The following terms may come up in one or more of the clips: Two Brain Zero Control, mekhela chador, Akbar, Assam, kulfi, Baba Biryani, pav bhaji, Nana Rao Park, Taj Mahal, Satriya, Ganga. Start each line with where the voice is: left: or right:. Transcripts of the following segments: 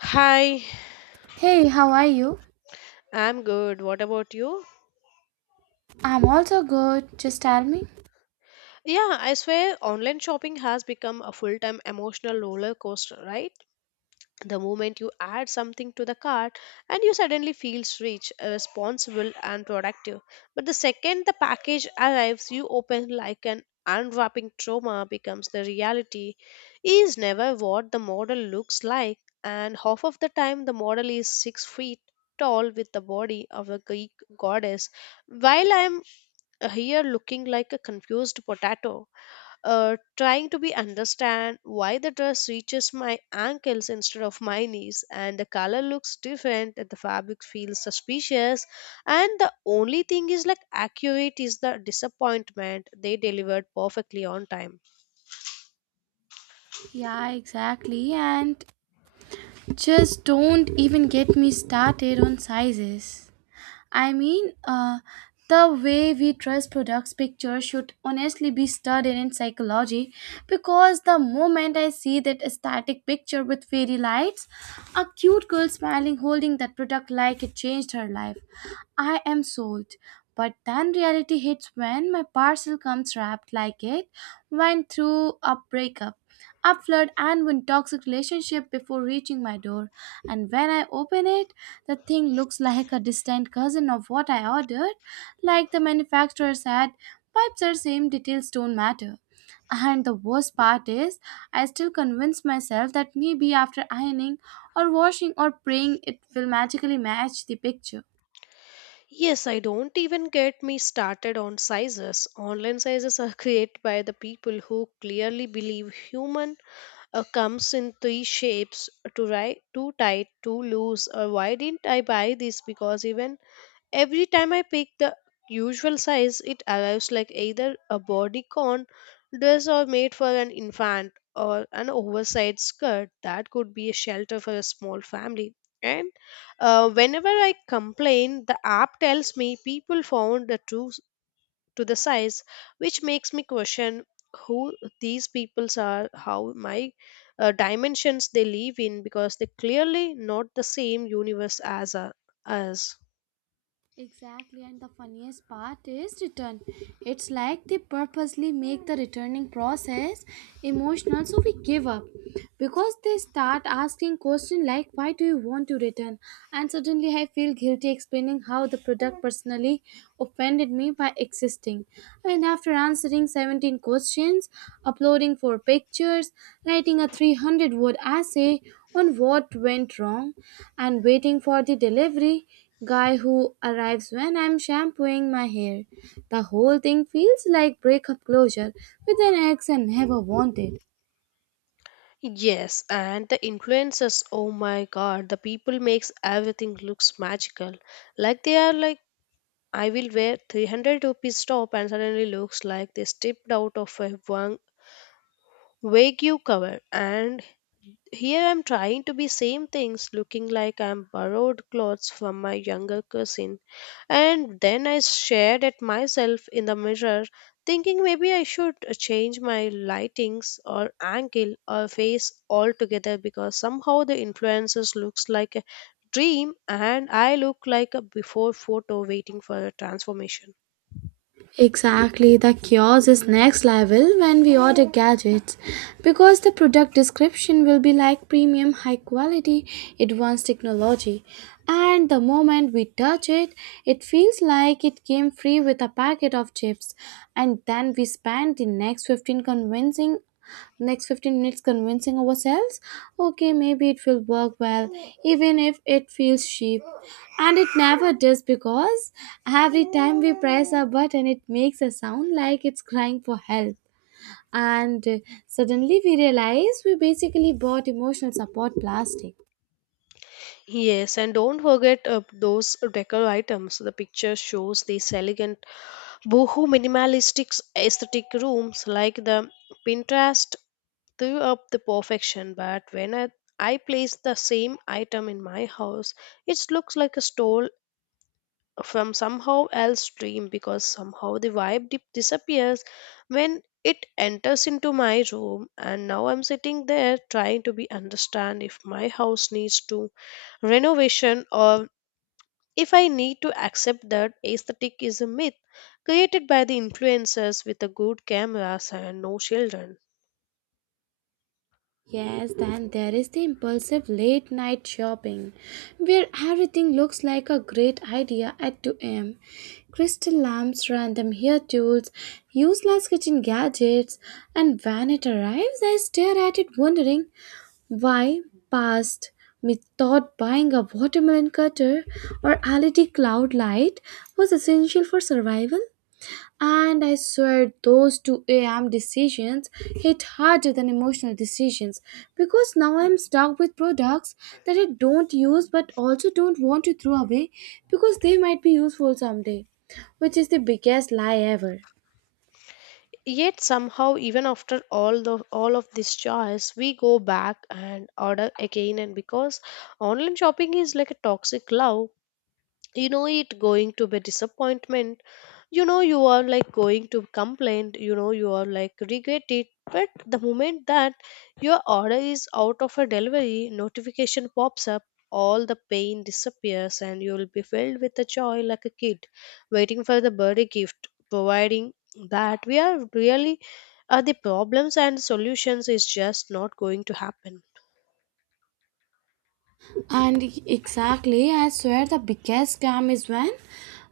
left: Hi,
right: Hey, how are you?
left: I'm good. What about you?
right: I'm also good. Just tell me.
left: Yeah, I swear online shopping has become a full time emotional roller coaster, right? The moment you add something to the cart and you suddenly feel rich, responsible, and productive. But the second the package arrives, you open like an unwrapping trauma becomes the reality is never what the model looks like, and half of the time the model is 6 feet tall with the body of a Greek goddess while I'm here looking like a confused potato, trying to be understand why the dress reaches my ankles instead of my knees, and the color looks different, and the fabric feels suspicious, and the only thing is like accurate is the disappointment they delivered perfectly on time.
right: Yeah, exactly. And just don't even get me started on sizes. I mean, uh, the way we trust products pictures should honestly be studied in psychology, because the moment I see that static picture with fairy lights, a cute girl smiling holding that product like it changed her life, I am sold. But then reality hits when my parcel comes wrapped like it went through a breakup, a flood, and one toxic relationship before reaching my door. And when I open it, the thing looks like a distant cousin of what I ordered, like the manufacturer said, pipes are same, details don't matter. And the worst part is, I still convince myself that maybe after ironing or washing or praying, it will magically match the picture.
left: Yes, I don't even get me started on sizes. Online sizes are created by the people who clearly believe human comes in three shapes too right too tight too loose or why didn't I buy this because even every time I pick the usual size it arrives like either a bodycon dress or made for an infant or an oversized skirt that could be a shelter for a small family and whenever I complain the app tells me people found the true to the size, which makes me question who these peoples are, how my dimensions they live in, because they clearly not the same universe as us.
right: Exactly, and the funniest part is return. It's like they purposely make the returning process emotional so we give up, because they start asking questions like why do you want to return, and suddenly I feel guilty explaining how the product personally offended me by existing. And after answering 17 questions, uploading 4 pictures, writing a 300 word essay on what went wrong, and waiting for the delivery guy who arrives when I'm shampooing my hair. The whole thing feels like breakup closure with an ex I never wanted.
left: Yes, and the influences, oh my god, the people makes everything looks magical. Like they are like I will wear 300 rupees top and suddenly looks like they stepped out of a wagyu cover, and here I'm trying to be same things, looking like I'm borrowed clothes from my younger cousin. And then I stared at myself in the mirror, thinking maybe I should change my lightings or angle or face altogether because somehow the influences looks like a dream and I look like a before photo waiting for a transformation.
right: Exactly, the kiosk is next level when we order gadgets, because the product description will be like premium, high quality, advanced technology. And the moment we touch it, it feels like it came free with a packet of chips. And then we spend the next 15 minutes convincing ourselves, okay, maybe it will work well even if it feels cheap, and it never does because every time we press a button, it makes a sound like it's crying for help. And suddenly we realize we basically bought emotional support plastic.
left: Yes, and don't forget those decor items. The picture shows these elegant Boho minimalistic aesthetic rooms like the Pinterest threw up the perfection, but when I place the same item in my house, it looks like a stole from somehow else dream because somehow the vibe dip disappears when it enters into my room, and now I'm sitting there trying to be understand if my house needs to renovation or if I need to accept that aesthetic is a myth created by the influencers with a good cameras and no children.
right: Yes, then there is the impulsive late night shopping where everything looks like a great idea at 2 am. Crystal lamps, random hair tools, useless kitchen gadgets, and when it arrives, I stare at it wondering why past me thought buying a watermelon cutter or LED cloud light was essential for survival. And I swear those 2 a.m. decisions hit harder than emotional decisions, because now I'm stuck with products that I don't use but also don't want to throw away because they might be useful someday, which is the biggest lie ever.
left: Yet somehow even after all of this choice we go back and order again, and because online shopping is like a toxic love, it going to be disappointment, you are like going to complain, you are like regret it. But the moment that your order is out of a delivery notification pops up, all the pain disappears and you will be filled with the joy like a kid waiting for the birthday gift, providing that we are really are the problems and solutions is just not going to happen.
right: And exactly, I swear the biggest scam is when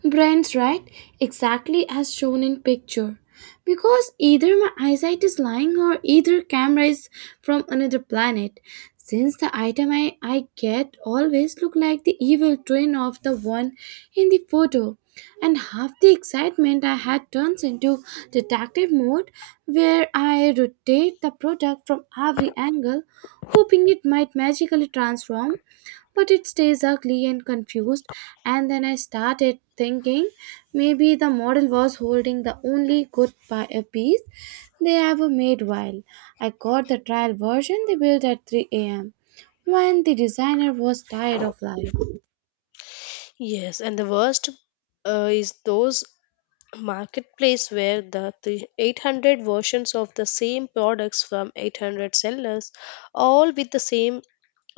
right: brains, right? Exactly as shown in picture. Because either my eyesight is lying or either camera is from another planet. Since the item I get always look like the evil twin of the one in the photo. And half the excitement I had turns into detective mode, where I rotate the product from every angle hoping it might magically transform, but it stays ugly and confused. And then I started thinking, maybe the model was holding the only good piece they ever made while I got the trial version they built at 3 a.m. when the designer was tired of life.
left: Yes, and the worst is those marketplace where the 800 versions of the same products from 800 sellers, all with the same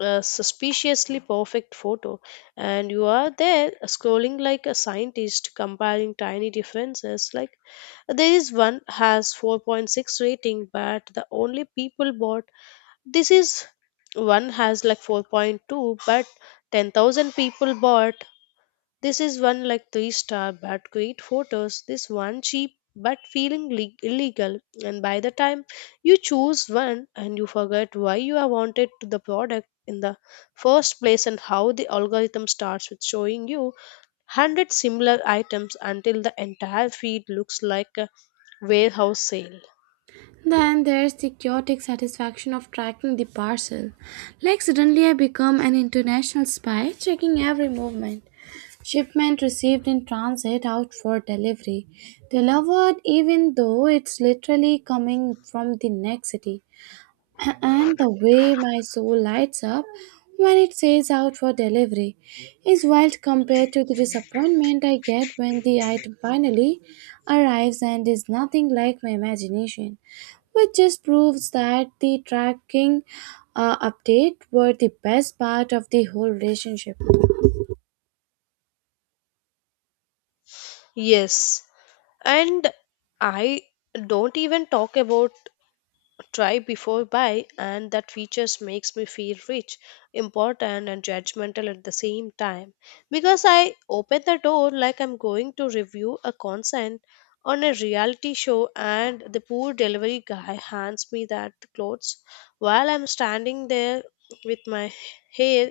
left: suspiciously perfect photo, and you are there scrolling like a scientist comparing tiny differences like there is one has 4.6 rating but the only people bought this is, one has like 4.2 but 10,000 people bought this is, one like three star but great photos. This one cheap but feeling illegal. And by the time you choose one, and you forget why you are wanted to the product in the first place, and how the algorithm starts with showing you 100 similar items until the entire feed looks like a warehouse sale.
right: Then there's the chaotic satisfaction of tracking the parcel. Like, suddenly I become an international spy checking every movement. Shipment received, in transit, out for delivery. Delivered, even though it's literally coming from the next city. And the way my soul lights up when it says out for delivery is wild compared to the disappointment I get when the item finally arrives and is nothing like my imagination, which just proves that the tracking update were the best part of the whole relationship.
left: Yes, and I don't even talk about try before buy, and that features makes me feel rich, important, and judgmental at the same time, because I open the door like I'm going to review a consent on a reality show, and the poor delivery guy hands me that clothes while I'm standing there with my hair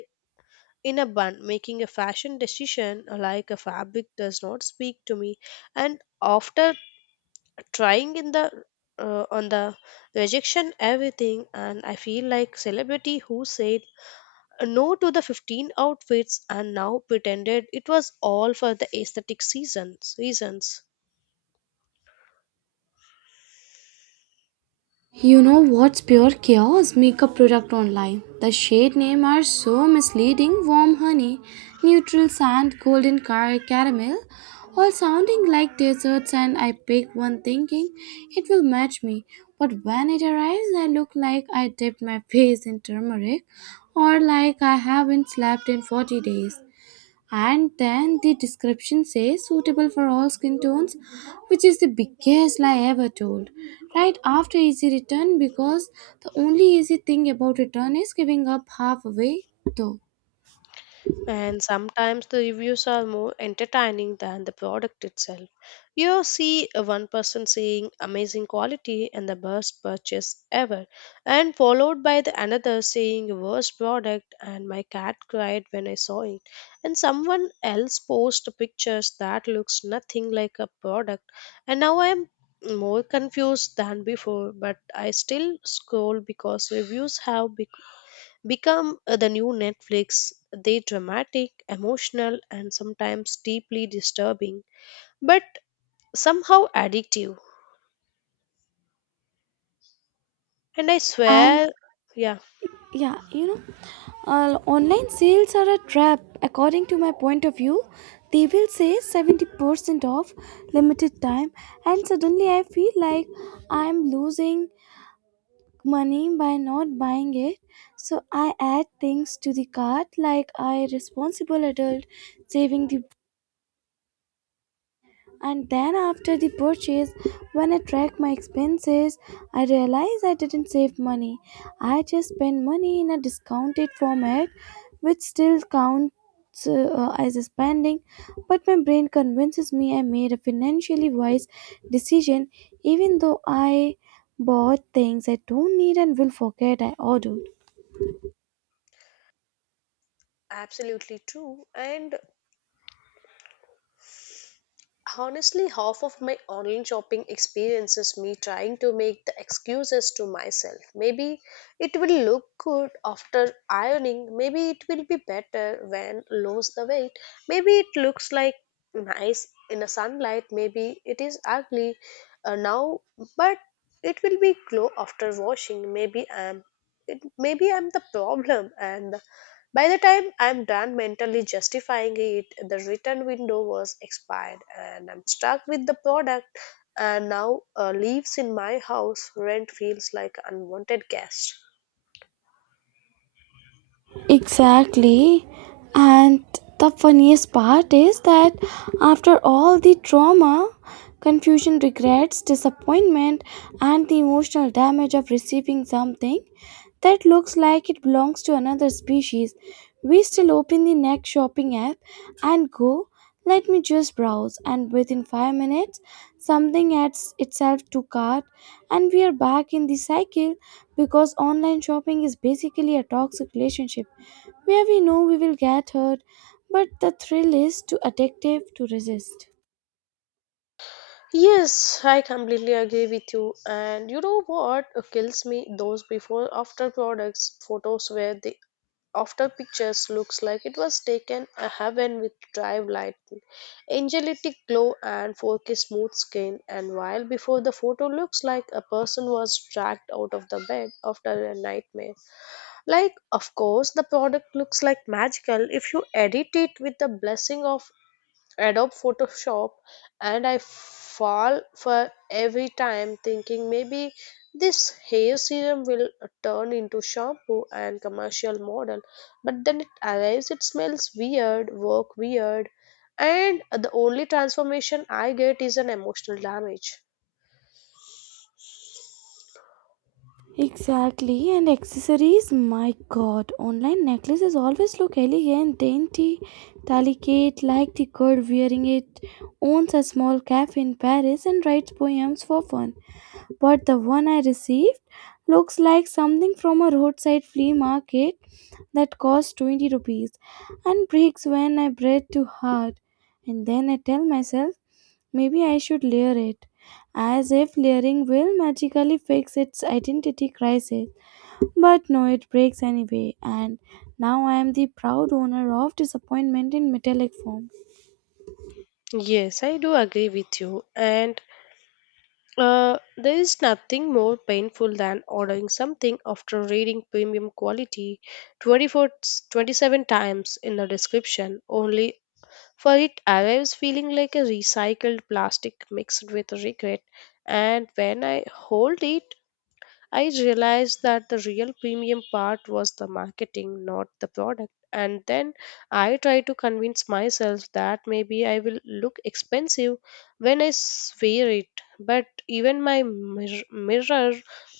left: in a bun making a fashion decision like a fabric does not speak to me. And after trying in the on the rejection everything, and I feel like celebrity who said no to the 15 outfits and now pretended it was all for the aesthetic seasons reasons.
right: You know what's pure chaos? Makeup product online. The shade name are so misleading. Warm honey, neutral sand, golden car caramel, all sounding like desserts. And I pick one thinking it will match me, but when it arrives, I look like I dipped my face in turmeric, or like I haven't slept in 40 days. And then the description says suitable for all skin tones, which is the biggest lie ever told, right after easy return, because the only easy thing about return is giving up halfway though.
left: And sometimes the reviews are more entertaining than the product itself. You see a one person saying amazing quality and the best purchase ever, and followed by the another saying worst product and my cat cried when I saw it, and someone else posts pictures that looks nothing like a product, and now I am more confused than before, but I still scroll because reviews have become the new Netflix. They dramatic, emotional, and sometimes deeply disturbing, but somehow addictive. And I
right: And
left: swear, yeah,
right: yeah you know online sales are a trap. According to my point of view, they will say 70% off, limited time, and suddenly I feel like I am losing money by not buying it. So I add things to the cart like I responsible adult saving the, and then after the purchase when I track my expenses I realize I didn't save money. I just spent money in a discounted format, which still counts as a spending, but my brain convinces me I made a financially wise decision even though I bought things I don't need and will forget I ordered.
left: absolutely true. And honestly, half of my online shopping experience is me trying to make the excuses to myself. Maybe it will look good after ironing, maybe it will be better when lose the weight, maybe it looks like nice in the sunlight, maybe it is ugly now, but it will be glow after washing. Maybe I'm it, maybe I'm the problem, and by the time I'm done mentally justifying it, the return window was expired, and I'm stuck with the product and now lives in my house. Rent feels like unwanted guest.
right: Exactly. And the funniest part is that after all the trauma, confusion, regrets, disappointment, and the emotional damage of receiving something that looks like it belongs to another species, we still open the next shopping app and go, let me just browse, and within 5 minutes, something adds itself to cart, and we are back in the cycle because online shopping is basically a toxic relationship where we know we will get hurt, but the thrill is too addictive to resist.
left: Yes, I completely agree with you. And you know what kills me? Those before after products photos where the after pictures looks like it was taken a heaven with drive light, angelic glow and 4K smooth skin, and while before the photo looks like a person was dragged out of the bed after a nightmare. Like of course the product looks like magical if you edit it with the blessing of adopt photoshop, and I fall for every time thinking maybe this hair serum will turn into shampoo and commercial model, but then it arrives, it smells weird, work weird, and the only transformation I get is an emotional damage.
right: Exactly, and accessories, my god, online necklaces always look elegant, dainty, delicate, like the girl wearing it owns a small cafe in Paris and writes poems for fun. But the one I received looks like something from a roadside flea market that costs 20 rupees and breaks when I breathe too hard. And then I tell myself, maybe I should layer it, as if layering will magically fix its identity crisis. But no, it breaks anyway, and now I am the proud owner of disappointment in metallic form.
left: Yes, I do agree with you. And there is nothing more painful than ordering something after reading premium quality 24 27 times in the description, only for it arrives feeling like a recycled plastic mixed with regret. And when I hold it, I realized that the real premium part was the marketing, not the product. And then I try to convince myself that maybe I will look expensive when I wear it. But even my mirror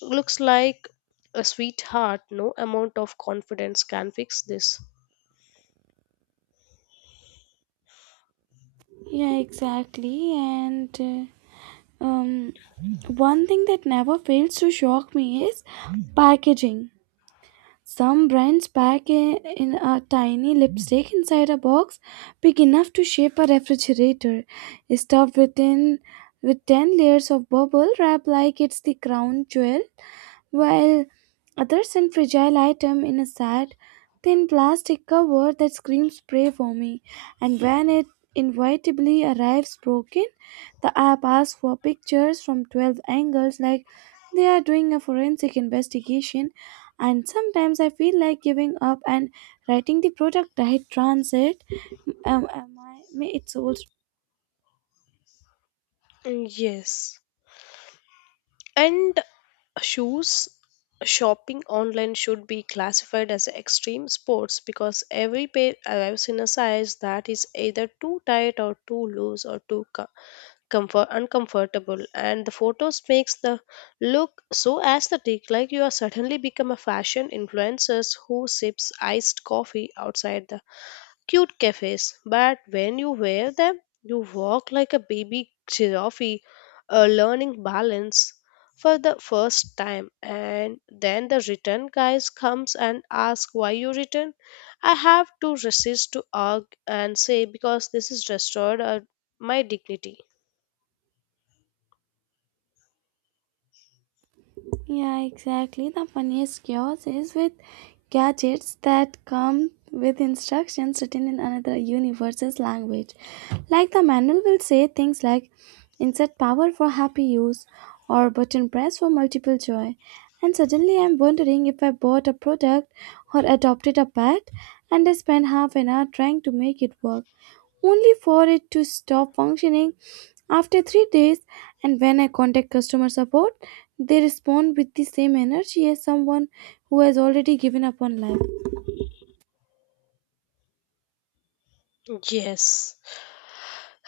left: looks like a sweetheart. No amount of confidence can fix this.
right: Yeah, exactly, and. Um, one thing that never fails to shock me is packaging. Some brands pack in a tiny lipstick inside a box big enough to shape a refrigerator, stuffed with 10 layers of bubble wrap like it's the crown jewel, while others send fragile item in a sad, thin plastic cover that screams pray for me. And when it inevitably arrives broken, the app asks for pictures from 12 angles like they are doing a forensic investigation. And sometimes I feel like giving up and writing the product right transit. Am I, may its soul.
left: Mm, yes. And shoes shopping online should be classified as extreme sports, because every pair arrives in a size that is either too tight or too loose or too co- comfort uncomfortable, and the photos makes the look so aesthetic like you are suddenly become a fashion influencers who sips iced coffee outside the cute cafes, but when you wear them, you walk like a baby giraffe, learning balance for the first time. And then the return guys comes and asks why you return. I have to resist to argue and say because this is restored my dignity.
right: Yeah, exactly. The funniest chaos is with gadgets that come with instructions written in another universe's language. Like the manual will say things like, insert power for happy use, or button press for multiple joy. And suddenly I'm wondering if I bought a product or adopted a pet, and I spent half an hour trying to make it work only for it to stop functioning after 3 days. And when I contact customer support, they respond with the same energy as someone who has already given up on life.
left: Yes.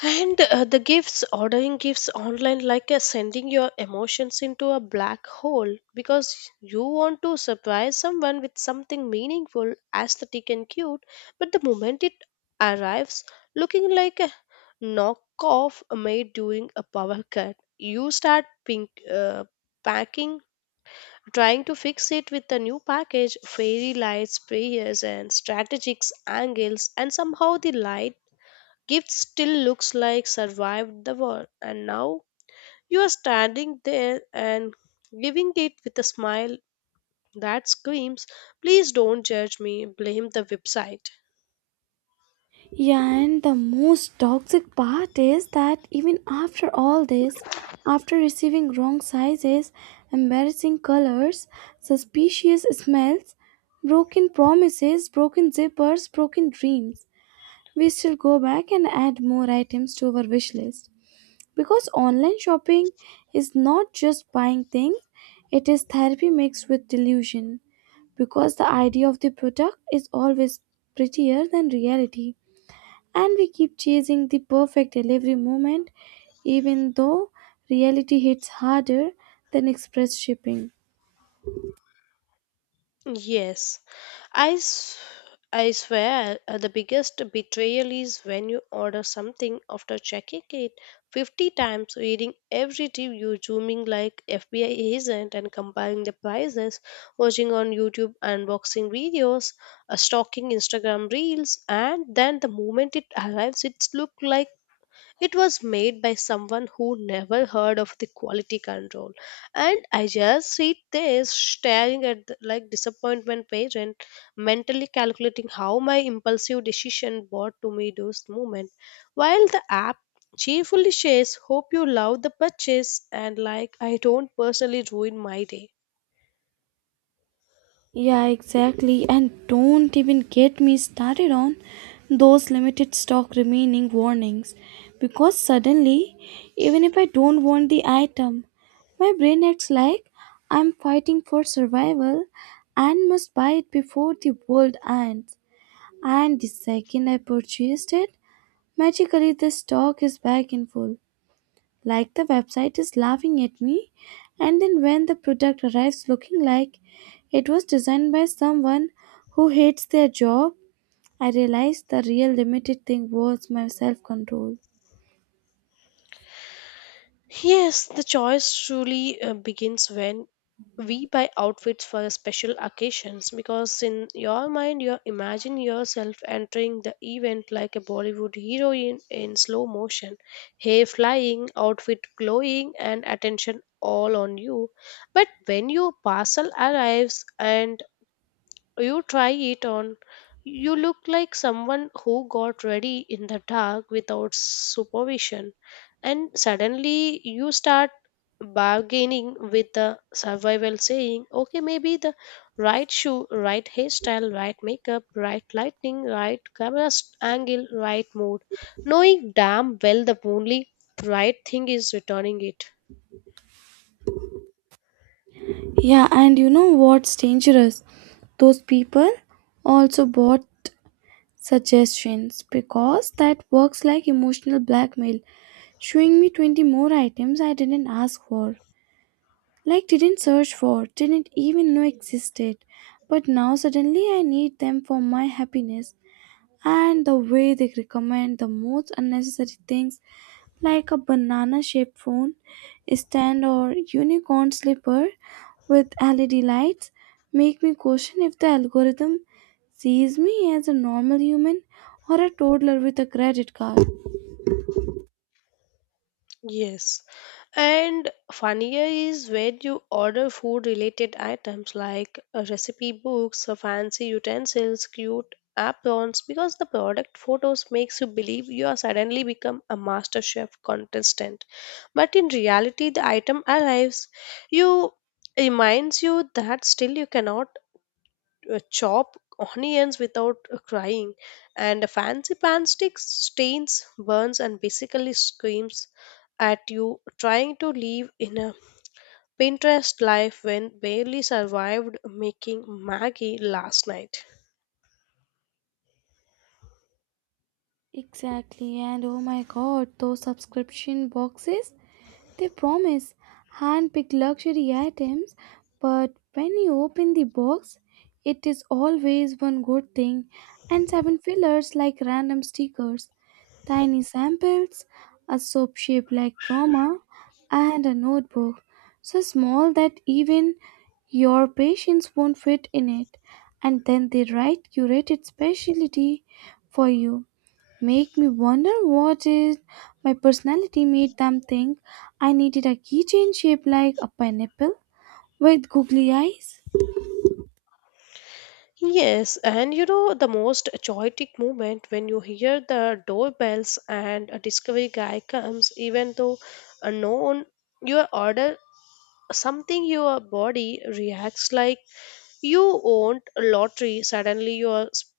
left: And the gifts, ordering gifts online, like sending your emotions into a black hole, because you want to surprise someone with something meaningful, aesthetic, and cute, but the moment it arrives, looking like a knockoff made during a power cut, you start packing. Trying to fix it with a new package, fairy lights, prayers, and strategic angles, and somehow the light gift still looks like survived the war, and now you are standing there and giving it with a smile that screams, please don't judge me, blame the website.
right: Yeah, and the most toxic part is that even after all this, after receiving wrong sizes, embarrassing colors, suspicious smells, broken promises, broken zippers, broken dreams, we still go back and add more items to our wish list. Because online shopping is not just buying things, it is therapy mixed with delusion. Because the idea of the product is always prettier than reality. And we keep chasing the perfect delivery moment, even though reality hits harder than express shipping.
left: Yes, I, s- I swear the biggest betrayal is when you order something after checking it 50 times, reading every review, zooming like FBI agent and comparing the prices, watching on YouTube unboxing videos, stalking Instagram reels, and then the moment it arrives, it's look like it was made by someone who never heard of the quality control. And I just sit there staring at the, like, disappointment page, and mentally calculating how my impulsive decision brought to me those moments, while the app cheerfully says, hope you love the purchase, and like I don't personally ruin my day.
right: Yeah, exactly. And don't even get me started on those limited stock remaining warnings, because suddenly, even if I don't want the item, my brain acts like I'm fighting for survival and must buy it before the world ends. And the second I purchased it, magically the stock is back in full like the website is laughing at me. And then when the product arrives looking like it was designed by someone who hates their job, I realized the real limited thing was my self control.
left: Yes, the choice truly begins when we buy outfits for special occasions, because in your mind you imagine yourself entering the event like a Bollywood heroine in slow motion, hair flying, outfit glowing, and attention all on you. But when your parcel arrives and you try it on, you look like someone who got ready in the dark without supervision, and suddenly you start bargaining with the survival, saying, okay, maybe the right shoe, right hairstyle, right makeup, right lighting, right camera angle, right mood, knowing damn well the only right thing is returning it.
right: Yeah, and you know what's dangerous, those people also bought suggestions, because that works like emotional blackmail, showing me 20 more items I didn't ask for, like didn't search for, didn't even know existed. But now suddenly I need them for my happiness. And the way they recommend the most unnecessary things, like a banana shaped phone stand or unicorn slipper with LED lights, make me question if the algorithm sees me as a normal human or a toddler with a credit card.
left: Yes. And funnier is when you order food related items like recipe books, fancy utensils, cute aprons, because the product photos makes you believe you are suddenly become a master chef contestant. But in reality the item arrives, you reminds you that still you cannot chop onions without crying, and fancy pan sticks stains, burns, and basically screams at you trying to live in a Pinterest life when barely survived making Maggie last night.
right: Exactly, and oh my god, those subscription boxes. They promise hand-picked luxury items, but when you open the box, it is always one good thing and seven fillers like random stickers, tiny samples, a soap shaped like trauma, and a notebook so small that even your patience won't fit in it. And then they write curated specialty for you, make me wonder what is my personality made them think I needed a keychain shaped like a pineapple with googly eyes.
left: Yes, and you know the most chaotic moment when you hear the doorbells and a delivery guy comes, even though unknown, your order something, your body reacts like you will a lottery, suddenly you're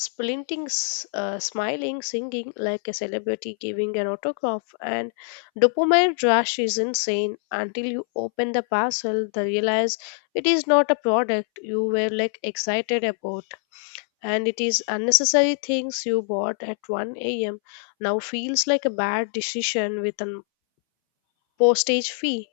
left: splinting, smiling, singing like a celebrity, giving an autograph, and dopamine rush is insane until you open the parcel, they realize it is not a product you were like excited about. And it is unnecessary things you bought at 1 a.m. now feels like a bad decision with a postage fee.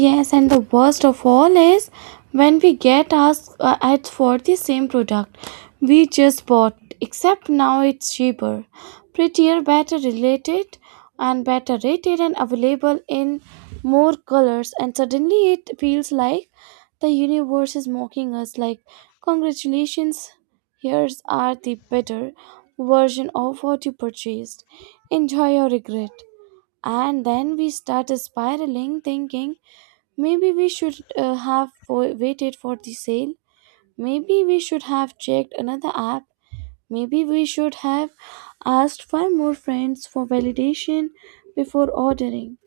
right: Yes, and the worst of all is when we get asked ads for the same product we just bought, except now it's cheaper, prettier, better related, and better rated, and available in more colors. And suddenly it feels like the universe is mocking us like, congratulations, here's are the better version of what you purchased. Enjoy your regret. And then we start spiraling, thinking, maybe we should have waited for the sale. Maybe we should have checked another app. Maybe we should have asked five more friends for validation before ordering.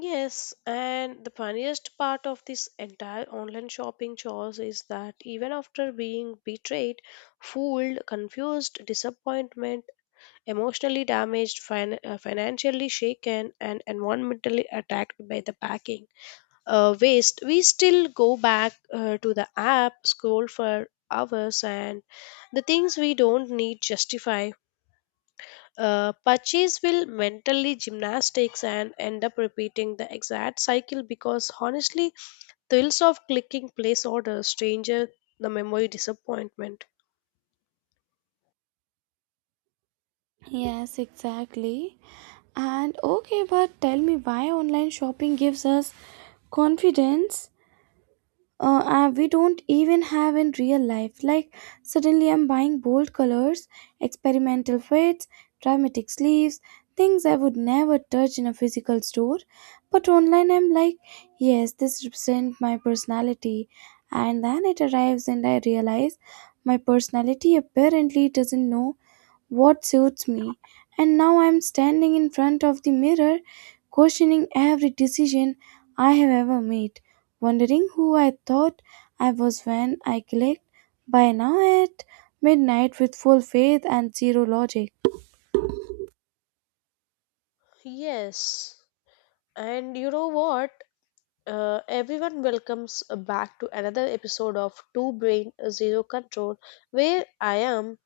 left: Yes, and the funniest part of this entire online shopping chores is that even after being betrayed, fooled, confused, disappointment, emotionally damaged, financially shaken, and environmentally attacked by the packing waste, we still go back to the app, scroll for hours, and the things we don't need justify purchase will mentally gymnastics and end up repeating the exact cycle, because honestly, thrills of clicking place order stranger the memory disappointment.
right: Yes, exactly. And okay, but tell me why online shopping gives us confidence we don't even have in real life. Like, suddenly I'm buying bold colors, experimental fits, dramatic sleeves, things I would never touch in a physical store. But online, I'm like, yes, this represents my personality. And then it arrives, and I realize my personality apparently doesn't know what suits me. And now I'm standing in front of the mirror, questioning every decision I have ever made, wondering who I thought I was when I clicked by now at midnight with full faith and zero logic.
left: Yes, and you know what? Everyone welcomes back to another episode of Two Brain Zero Control, where I am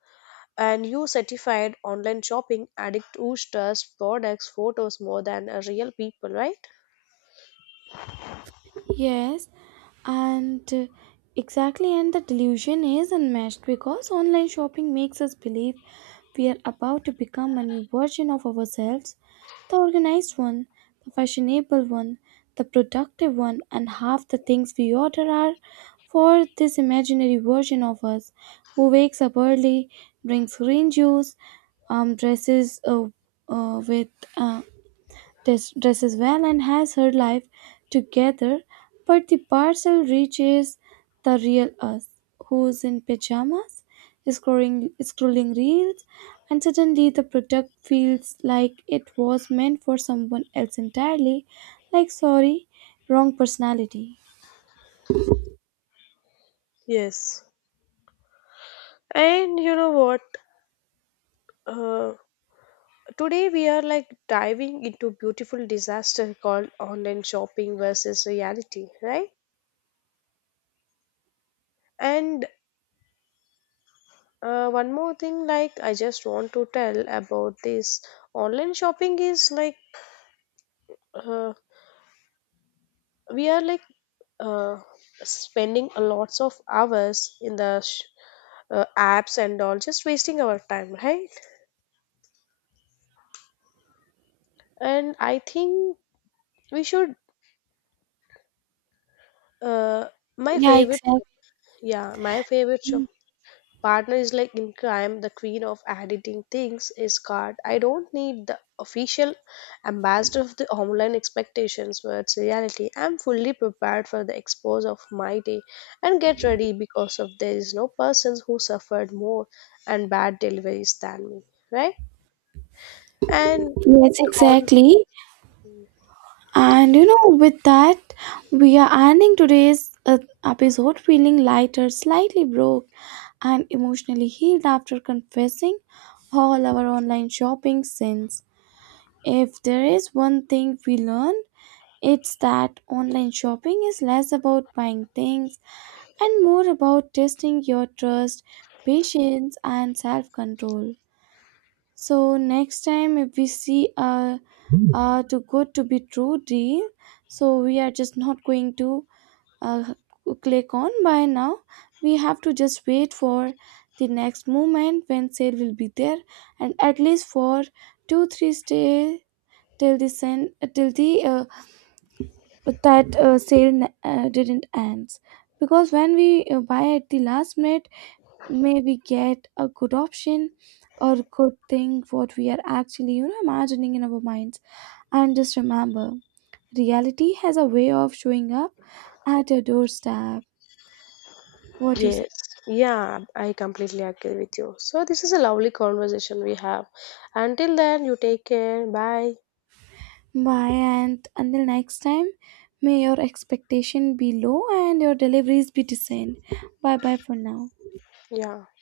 left: and you certified online shopping addict who trusts products, photos more than a real people, right?
right: Yes, and exactly, and the delusion is unmatched because online shopping makes us believe we are about to become a new version of ourselves, the organized one, the fashionable one, the productive one, and half the things we order are for this imaginary version of us who wakes up early, drinks green juice, um, dresses uh, uh, with uh, dresses well and has her life together, but the parcel reaches the real us, who's in pajamas, scrolling reels, and suddenly the product feels like it was meant for someone else entirely. Like, sorry, wrong personality.
left: Yes. And you know what? Uh, Today we are like diving into beautiful disaster called online shopping versus reality, right? And one more thing, like I just want to tell about this online shopping is like uh, we are like uh, spending a lots of hours in the apps and all, just wasting our time, right? And I think we should. Uh, my
right: Yeah,
left: favorite,
right: exactly.
left: yeah, my favorite shop partner is like in crime, the queen of editing things is card, I don't need the official ambassador of the online expectations Words reality, I'm fully prepared for the expose of my day, and get ready because of there is no persons who suffered more and bad deliveries than me, right. and
right: Yes,
left: on
right: exactly. And you know, with that, we are ending today's episode feeling lighter, slightly broke, and emotionally healed after confessing all our online shopping sins. If there is one thing we learned, it's that online shopping is less about buying things and more about testing your trust, patience, and self control. So next time if we see too good to be true deal, so we are just not going to uh, click on buy now. We have to just wait for the next moment when sale will be there, and at least for 2 3 stay till the that sale didn't ends. Because when we buy at the last minute, may we get a good option or good thing what we are actually, you know, imagining in our minds. And just remember, reality has a way of showing up at your doorstep. What you say?
left: Yes, yeah, I completely agree with you, so this is a lovely conversation we have, until then you take care. Bye.
right: Bye. And until next time, may your expectation be low and your deliveries be decent. Bye bye for now.
left: Yeah.